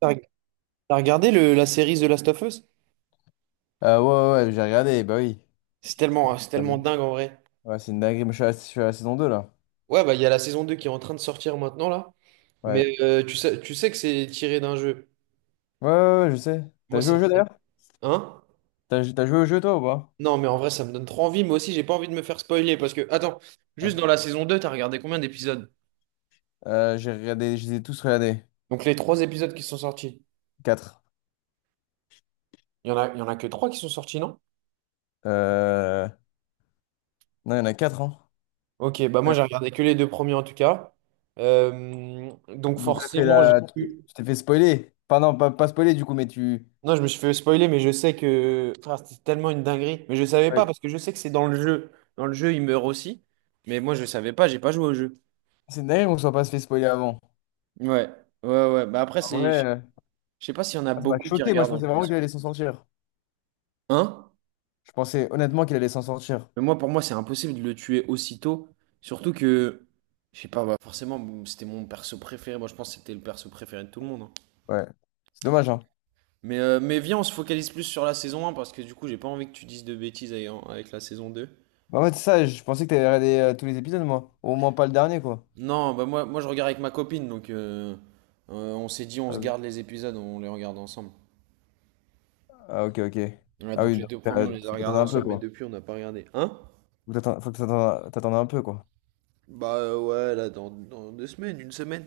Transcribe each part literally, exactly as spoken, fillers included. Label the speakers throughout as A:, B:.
A: T'as t'as regardé le- la série The Last of Us?
B: Euh ouais, ouais, ouais, j'ai regardé, bah oui.
A: C'est tellement, c'est
B: Ah
A: tellement
B: oui.
A: dingue en vrai.
B: Ouais, c'est une dinguerie, mais je suis à, je suis à la saison deux là.
A: Ouais, bah il y a la saison deux qui est en train de sortir maintenant là.
B: Ouais.
A: Mais euh, tu sais, tu sais que c'est tiré d'un jeu.
B: Ouais, ouais, ouais, je sais. T'as
A: Moi,
B: joué
A: ça
B: au
A: me
B: jeu
A: donne.
B: d'ailleurs?
A: Hein?
B: T'as, jou- t'as joué au jeu toi ou pas?
A: Non, mais en vrai, ça me donne trop envie. Moi aussi, j'ai pas envie de me faire spoiler parce que, attends,
B: Ah.
A: juste dans la saison deux, t'as regardé combien d'épisodes?
B: Euh, j'ai regardé, je les ai tous regardés.
A: Donc les trois épisodes qui sont sortis.
B: Quatre.
A: Il y en a, il y en a que trois qui sont sortis, non?
B: Euh... Non, il y en a quatre hein.
A: Ok, bah moi,
B: Ouais.
A: j'ai regardé que les deux premiers en tout cas. Euh, donc
B: Donc t'as fait
A: forcément,
B: la...
A: j'ai
B: tu t'es
A: vu.
B: tu t'es fait spoiler. Enfin non, pas, pas spoiler du coup, mais tu...
A: Non, je me suis fait spoiler, mais je sais que Frère, c'était tellement une dinguerie. Mais je savais pas
B: Ouais.
A: parce que je sais que c'est dans le jeu. Dans le jeu, il meurt aussi. Mais moi, je savais pas, j'ai pas joué au jeu.
B: C'est une dinguerie qu'on soit pas se fait spoiler avant.
A: Ouais, ouais, ouais. Bah après,
B: En
A: c'est,
B: vrai,
A: je
B: euh,
A: je sais pas s'il y en a
B: ça m'a
A: beaucoup qui
B: choqué, moi je
A: regardent en
B: pensais vraiment qu'il
A: France.
B: allait s'en sortir.
A: Hein?
B: Je pensais honnêtement qu'il allait s'en sortir.
A: Mais moi, pour moi, c'est impossible de le tuer aussitôt. Surtout que, je sais pas, bah forcément, bon, c'était mon perso préféré. Moi, je pense que c'était le perso préféré de tout le monde, hein.
B: Ouais. C'est dommage, hein.
A: Mais, euh, mais viens, on se focalise plus sur la saison un parce que du coup, j'ai pas envie que tu dises de bêtises avec avec la saison deux.
B: Bah, En fait, c'est ça, je pensais que t'avais regardé euh, tous les épisodes, moi. Au moins pas le dernier, quoi.
A: Non, bah moi, moi je regarde avec ma copine, donc euh, euh, on s'est dit on
B: Ah,
A: se
B: oui.
A: garde les épisodes, on les regarde ensemble.
B: Ah, ok, ok.
A: Ouais,
B: Ah
A: donc
B: oui,
A: les
B: donc
A: deux premiers
B: t'as-
A: on les a
B: faut
A: regardés
B: t'attendre un peu,
A: ensemble, mais
B: quoi.
A: depuis on n'a pas regardé. Hein?
B: Faut t'attendre- faut que t'attendre t'attendre un peu, quoi.
A: Bah euh, ouais, là dans, dans deux semaines, une semaine.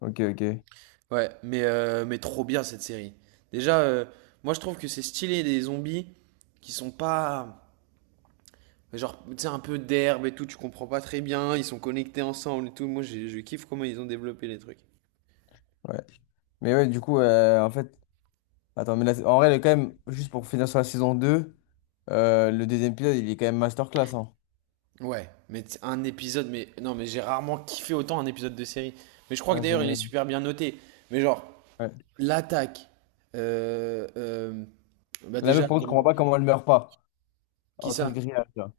B: Ok, ok.
A: Ouais, mais, euh, mais trop bien cette série. Déjà, euh, moi je trouve que c'est stylé des zombies qui sont pas. Genre, tu sais, un peu d'herbe et tout, tu comprends pas très bien, ils sont connectés ensemble et tout. Moi, j'ai- je kiffe comment ils ont développé les trucs.
B: Ouais. Mais ouais, du coup, euh, en fait. Attends, mais là, en vrai, elle est quand même. Juste pour finir sur la saison deux euh, le deuxième épisode, il est quand même masterclass, hein.
A: Ouais, mais t- un épisode, mais non, mais j'ai rarement kiffé autant un épisode de série. Mais je crois que
B: Ouais, c'est
A: d'ailleurs il est
B: dingue.
A: super bien noté. Mais genre,
B: Ouais.
A: l'attaque, euh, euh, bah
B: La meuf, par
A: déjà,
B: contre, je comprends
A: comment,
B: pas comment elle meurt pas.
A: qui
B: Entre le
A: ça?
B: grillage, là.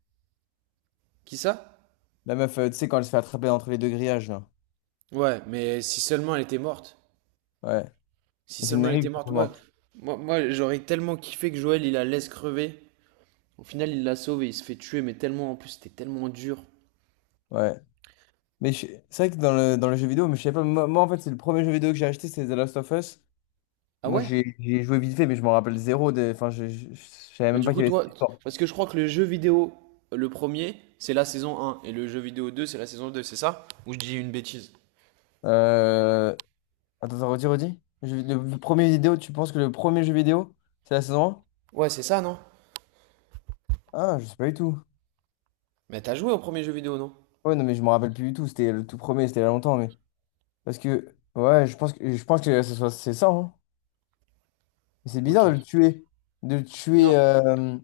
A: Qui ça?
B: La meuf, euh, tu sais, quand elle se fait attraper entre les deux grillages, là.
A: Ouais, mais si seulement elle était morte.
B: Ouais.
A: Si
B: Mais c'est une
A: seulement elle
B: dinguerie, elle est
A: était
B: pas
A: morte, moi,
B: morte.
A: moi, moi j'aurais tellement kiffé que Joël il la laisse crever. Au final, il la sauve et il se fait tuer, mais tellement en plus, c'était tellement dur.
B: Ouais. Mais je- c'est vrai que dans le, dans le jeu vidéo, mais je sais pas, moi, moi, en fait, c'est le premier jeu vidéo que j'ai acheté, c'est The Last of Us.
A: Ah
B: Moi,
A: ouais?
B: j'ai j'ai joué vite fait, mais je m'en rappelle zéro. des- Enfin, je, je, je savais
A: Bah
B: même
A: du
B: pas qu'il
A: coup
B: y avait cette
A: toi,
B: histoire.
A: parce que je crois que le jeu vidéo, le premier, c'est la saison un et le jeu vidéo deux c'est la saison deux, c'est ça? Ou je dis une bêtise?
B: Euh... Attends, attends, redis, redis. Je- Le, le premier vidéo, tu penses que le premier jeu vidéo, c'est la saison
A: Ouais, c'est ça, non?
B: un. Ah, je sais pas du tout.
A: Mais t'as joué au premier jeu vidéo, non?
B: Ouais, non, mais je me rappelle plus du tout. C'était le tout premier, c'était il y a longtemps, mais. Parce que, ouais, je pense que, je pense que ce soit- c'est ça, hein. Mais C'est
A: Ok.
B: bizarre de le tuer. De le tuer.
A: Non.
B: euh,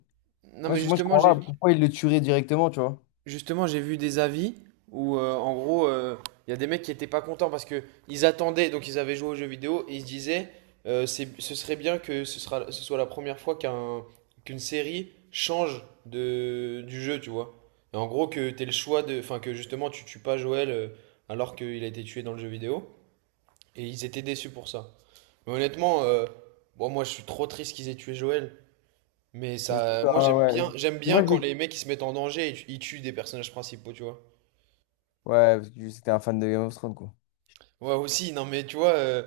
A: Non,
B: Ouais,
A: mais
B: moi, je
A: justement,
B: comprends pas
A: j'ai
B: pourquoi il le tuerait directement, tu vois.
A: Justement, j'ai vu des avis où, euh, en gros, euh, il y a des mecs qui étaient pas contents parce que ils attendaient, donc ils avaient joué aux jeux vidéo et ils se disaient, euh, c'est, ce serait bien que ce sera, ce soit la première fois qu'un, qu'une série change de, du jeu, tu vois. Et en gros, que t'aies le choix de, enfin, que justement tu tues pas Joël, euh, alors qu'il a été tué dans le jeu vidéo. Et ils étaient déçus pour ça. Mais honnêtement, euh, bon, moi je suis trop triste qu'ils aient tué Joël. Mais ça, moi
B: Ah
A: j'aime
B: ouais.
A: bien, j'aime
B: Mais
A: bien
B: Moi,
A: quand
B: j'ai.
A: les mecs ils se mettent en danger et tu- ils tuent des personnages principaux, tu vois.
B: Ouais, parce que c'était un fan de Game of Thrones, quoi.
A: Ouais, aussi, non, mais tu vois, euh,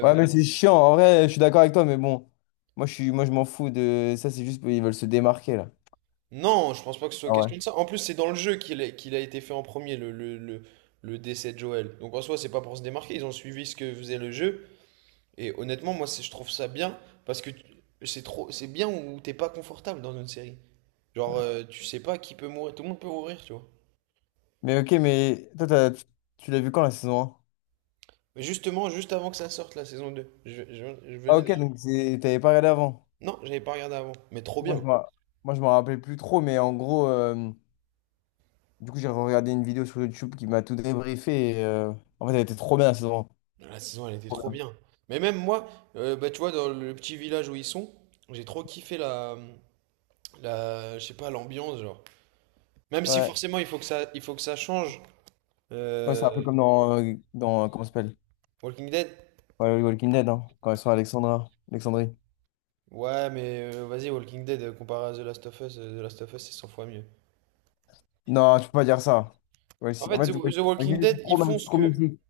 B: Ouais, mais c'est chiant. En vrai, je suis d'accord avec toi, mais bon. Moi, je suis. Moi, je m'en fous de. Ça, c'est juste. Ils veulent se démarquer, là.
A: non, je pense pas que ce soit
B: Ah ouais.
A: question de ça. En plus, c'est dans le jeu qu'il a, qu'il a été fait en premier, le, le, le, le décès de Joël. Donc en soi, c'est pas pour se démarquer, ils ont suivi ce que faisait le jeu. Et honnêtement, moi, c'est- je trouve ça bien, parce que tu- c'est trop, c'est bien où t'es pas confortable dans une série. Genre,
B: Ouais.
A: euh, tu sais pas qui peut mourir, tout le monde peut mourir, tu vois.
B: Mais ok, mais. Toi, t'as- tu tu l'as vu quand, la saison un.
A: Mais justement, juste avant que ça sorte, la saison deux, je, je- je
B: Ah
A: venais de
B: ok,
A: la.
B: donc c'est- t'avais pas regardé avant.
A: Non, j'avais pas regardé avant, mais trop
B: Moi, je
A: bien.
B: m'en. Moi, je m'en rappelais plus trop, mais en gros. euh, Du coup, j'ai regardé une vidéo sur YouTube qui m'a tout débriefé. Et, euh, en fait, elle était trop bien, la saison un.
A: La saison, elle était
B: Trop
A: trop
B: bien.
A: bien. Mais même moi, euh, bah, tu vois, dans le petit village où ils sont, j'ai trop kiffé la, la, je sais pas, l'ambiance, genre. Même si
B: Ouais.
A: forcément, il faut que ça, il faut que ça change.
B: Ouais, c'est
A: Euh,
B: un peu comme dans... euh, dans... euh, comment ça s'appelle?
A: Walking Dead?
B: Ouais, le Walking Dead, hein, quand ils sont à Alexandra, Alexandrie.
A: Ouais, mais euh, vas-y, Walking Dead, euh, comparé à The Last of Us, euh, The Last of Us, c'est cent fois mieux.
B: Non, je peux pas dire ça. Ouais,
A: En
B: si.
A: fait,
B: En
A: The,
B: fait, ouais,
A: The Walking
B: Walking Dead,
A: Dead,
B: c'est
A: ils
B: trop,
A: font
B: c'est
A: ce
B: trop
A: que.
B: mythique.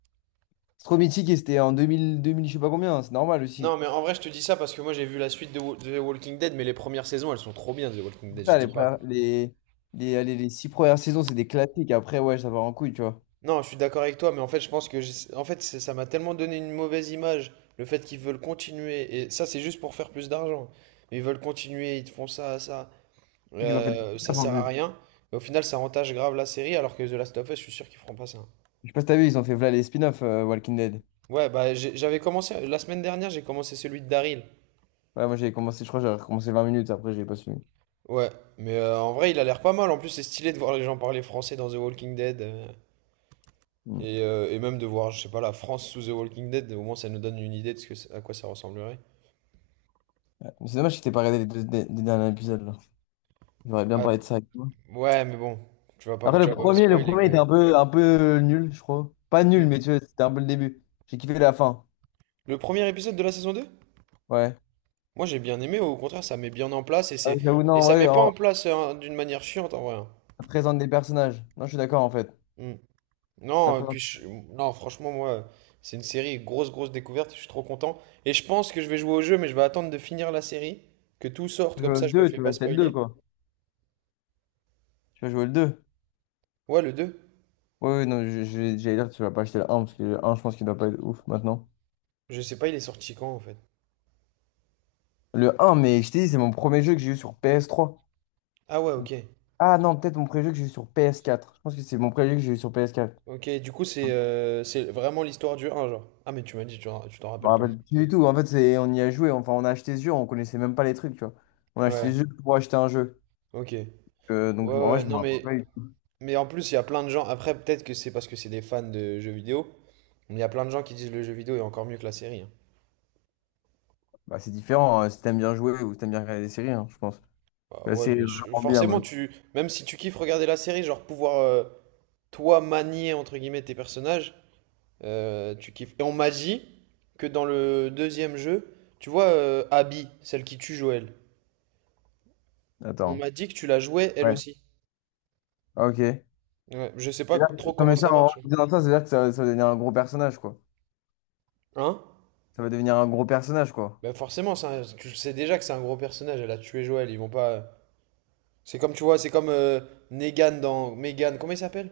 B: C'est trop mythique et c'était en deux mille, deux mille, je sais pas combien, hein, c'est normal
A: Non,
B: aussi.
A: mais en vrai, je te dis ça parce que moi, j'ai vu la suite de, Wa- de The Walking Dead, mais les premières saisons, elles sont trop bien, The Walking
B: C'est
A: Dead, je
B: Ça, les,
A: dis pas.
B: premières- les, les, allez, les six premières saisons, c'est des classiques. Après, ouais, ça part en couille, tu vois.
A: Non, je suis d'accord avec toi, mais en fait, je pense que j'ai- en fait, c'est- ça m'a tellement donné une mauvaise image, le fait qu'ils veulent continuer, et ça, c'est juste pour faire plus d'argent. Mais ils veulent continuer, ils te font ça, ça,
B: C'est qu'ils ont fait des
A: euh, ça
B: spin-offs en
A: sert à
B: plus.
A: rien. Mais au final, ça entache grave la série, alors que The Last of Us, je suis sûr qu'ils feront pas ça.
B: Je sais pas si t'as vu, ils ont fait voilà les spin-offs euh, Walking Dead.
A: Ouais, bah, j'ai- j'avais commencé, la semaine dernière, j'ai commencé celui de Daryl.
B: Ouais, moi j'avais commencé, je crois, j'avais recommencé vingt minutes, après j'ai pas suivi.
A: Ouais, mais euh, en vrai, il a l'air pas mal. En plus, c'est stylé de voir les gens parler français dans The Walking Dead, euh,
B: Mm.
A: et, euh, et même de voir, je sais pas, la France sous The Walking Dead, au moins, ça nous donne une idée de ce que, c'est- à quoi ça ressemblerait.
B: Mais C'est dommage que t'aies pas regardé les deux des- des derniers épisodes, là. J'aurais bien parlé de ça. avec toi.
A: Ouais, mais bon, tu vas pas, me-
B: Après,
A: tu
B: le
A: vas pas me
B: premier, le
A: spoiler
B: premier
A: quand
B: était
A: même.
B: un peu, un peu nul, je crois. Pas nul,
A: Mm.
B: mais tu vois, c'était un peu le début. J'ai kiffé la fin.
A: Le premier épisode de la saison deux.
B: Ouais.
A: Moi j'ai bien aimé, au contraire, ça met bien en place et
B: Ah,
A: c'est
B: J'avoue, non,
A: et
B: en
A: ça met
B: vrai,
A: pas en
B: en
A: place, hein, d'une manière chiante en vrai, hein.
B: ça présente des personnages. Non, je suis d'accord, en fait.
A: Mm.
B: Ça
A: Non, et puis
B: présente.
A: je- non, franchement moi, c'est une série grosse grosse découverte, je suis trop content et je pense que je vais jouer au jeu mais je vais attendre de finir la série, que tout sorte
B: Je
A: comme
B: veux le
A: ça je me
B: deux,
A: fais
B: tu vas
A: pas
B: acheter le deux
A: spoiler.
B: quoi. Tu vas jouer le deux.
A: Ouais, le deux.
B: Oui ouais, non, je- je- j'allais dire, tu vas pas acheter le un parce que le un je pense qu'il doit pas être ouf maintenant.
A: Je sais pas, il est sorti quand en fait.
B: Le un mais je t'ai dit, c'est mon premier jeu que j'ai eu sur P S trois.
A: Ah ouais, OK.
B: Ah non, peut-être mon premier jeu que j'ai eu sur P S quatre. Je pense que c'est mon premier jeu que j'ai eu sur P S quatre.
A: OK, du coup c'est euh, c'est vraiment l'histoire du un genre. Ah mais tu m'as dit tu, tu t'en
B: Je me
A: rappelles plus.
B: rappelle plus du tout. En fait, c'est, on y a joué. Enfin, on a acheté ce jeu, on connaissait même pas les trucs, tu vois. On a acheté ce
A: Ouais.
B: jeu pour acheter un jeu.
A: Ok. Ouais,
B: Euh, donc, en vrai,
A: ouais,
B: je me
A: non,
B: rappelle
A: mais,
B: pas du tout.
A: mais en plus, il y a plein de gens. Après, peut-être que c'est parce que c'est des fans de jeux vidéo, mais il y a plein de gens qui disent le jeu vidéo est encore mieux que la série, hein.
B: Bah, c'est différent hein, si t'aimes bien jouer ou si t'aimes bien regarder des séries, hein, je pense.
A: Bah
B: La
A: ouais,
B: série est
A: mais je-
B: vraiment bien,
A: forcément,
B: mec.
A: tu, même si tu kiffes regarder la série, genre pouvoir, euh, toi, manier, entre guillemets, tes personnages, euh, tu kiffes. Et on m'a dit que dans le deuxième jeu, tu vois, euh, Abby, celle qui tue Joël, on
B: Attends.
A: m'a dit que tu la jouais elle
B: Ouais.
A: aussi.
B: Ah, ok. C'est-à-dire
A: Ouais, je sais pas
B: que-
A: trop
B: non,
A: comment
B: mais ça,
A: ça
B: en
A: marche. Hein?
B: disant ça, c'est-à-dire que ça, ça va devenir un gros personnage, quoi.
A: Hein?
B: Ça va devenir un gros personnage, quoi.
A: Bah forcément, ça, tu le sais déjà que c'est un gros personnage, elle a tué Joël, ils vont pas. C'est comme, tu vois, c'est comme euh, Negan dans. Megan, comment il s'appelle?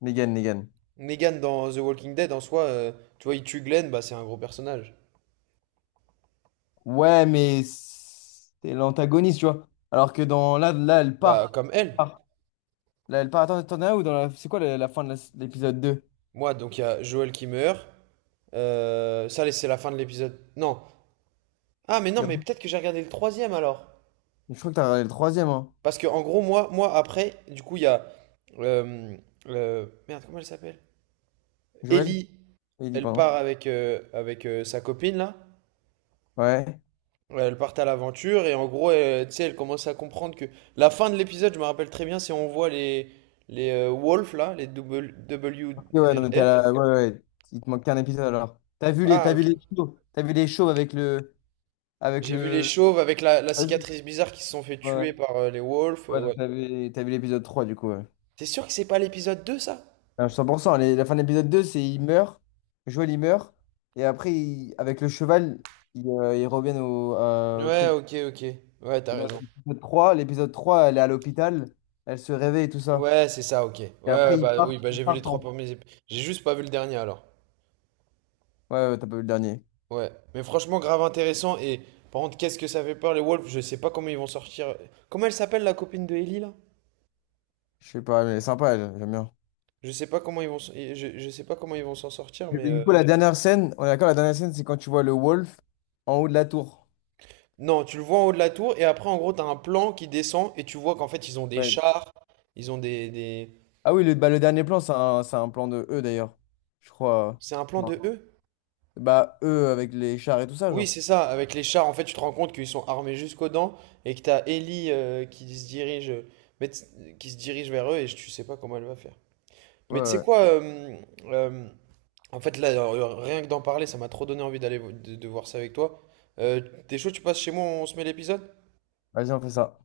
B: Negan, Negan.
A: Negan dans The Walking Dead, en soi, euh, tu vois, il tue Glenn, bah c'est un gros personnage.
B: Ouais, mais c'est l'antagoniste, tu vois. Alors que dans là, là, elle
A: Bah,
B: part.
A: comme elle.
B: Part. Là, elle part. Attends, t'en as un où dans la. C'est quoi la, la fin de la- l'épisode deux.
A: Moi, donc il y a Joel qui meurt. Euh, ça, c'est la fin de l'épisode. Non. Ah, mais non, mais peut-être que j'ai regardé le troisième alors.
B: Je crois que t'as regardé le troisième, hein.
A: Parce que, en gros, moi, moi après, du coup, il y a. euh, euh, Merde, comment elle s'appelle?
B: Joël?
A: Ellie,
B: Il dit,
A: elle
B: pardon.
A: part avec, euh, avec euh, sa copine là.
B: Ouais.
A: Ouais, elles partent à l'aventure et en gros, elles, tu sais, elles commencent à comprendre que la fin de l'épisode, je me rappelle très bien, c'est on voit les les euh, wolves là, les double-
B: Ok, ouais, non, mais t'es à
A: W L F.
B: la, ouais, ouais. Ouais. Il te manque qu'un épisode alors. T'as vu les,
A: Ah
B: t'as vu
A: ok.
B: les shows. T'as vu les shows avec le. Avec
A: J'ai vu les
B: le.
A: chauves avec la, la
B: Ouais,
A: cicatrice bizarre qui se sont fait tuer
B: ouais,
A: par euh, les wolves. Euh,
B: Ouais, donc
A: ouais.
B: t'as vu, t'as vu l'épisode trois du coup. Ouais.
A: T'es sûr que c'est pas l'épisode deux ça?
B: Ah, cent pour cent. les- La fin de l'épisode deux c'est il meurt. Joël, il meurt. Et après, il- avec le cheval, ils euh, ils reviennent au, euh, au
A: Ouais,
B: truc.
A: ok, ok. Ouais, t'as
B: Et dans
A: raison.
B: l'épisode trois l'épisode trois elle est à l'hôpital. Elle se réveille et tout ça.
A: Ouais, c'est ça, ok.
B: Et
A: Ouais,
B: après, ils
A: bah
B: partent,
A: oui, bah
B: ils
A: j'ai vu les
B: partent
A: trois
B: en.
A: premiers épisodes. J'ai juste pas vu le dernier alors.
B: Ouais, ouais, t'as pas vu le dernier.
A: Ouais. Mais franchement, grave intéressant. Et par contre, qu'est-ce que ça fait peur les wolves? Je sais pas comment ils vont sortir. Comment elle s'appelle la copine de Ellie là?
B: Je sais pas, mais elle est sympa, elle, j'aime bien.
A: Je sais pas comment ils vont, s- et je, je sais pas comment ils vont s'en sortir,
B: Et
A: mais
B: Du
A: euh,
B: coup, la dernière scène, on est d'accord, la dernière scène, c'est quand tu vois le Wolf en haut de la tour.
A: non, tu le vois en haut de la tour et après en gros t'as un plan qui descend et tu vois qu'en fait ils ont des
B: Ouais.
A: chars, ils ont des, des-
B: Ah oui, le, bah, le dernier plan, c'est un, c'est un plan de eux d'ailleurs. Je crois.
A: c'est un plan
B: Ouais.
A: de eux?
B: Bah, eux avec les chars et tout ça,
A: Oui,
B: genre.
A: c'est ça. Avec les chars, en fait, tu te rends compte qu'ils sont armés jusqu'aux dents et que t'as Ellie, euh, qui se dirige, mais t- qui se dirige vers eux et je- tu sais pas comment elle va faire.
B: Ouais,
A: Mais tu sais
B: ouais.
A: quoi, euh, euh, en fait, là, euh, rien que d'en parler, ça m'a trop donné envie d'aller vo- de, de voir ça avec toi. Euh, T'es chaud, tu passes chez moi, on se met l'épisode?
B: Vas-y, on fait ça.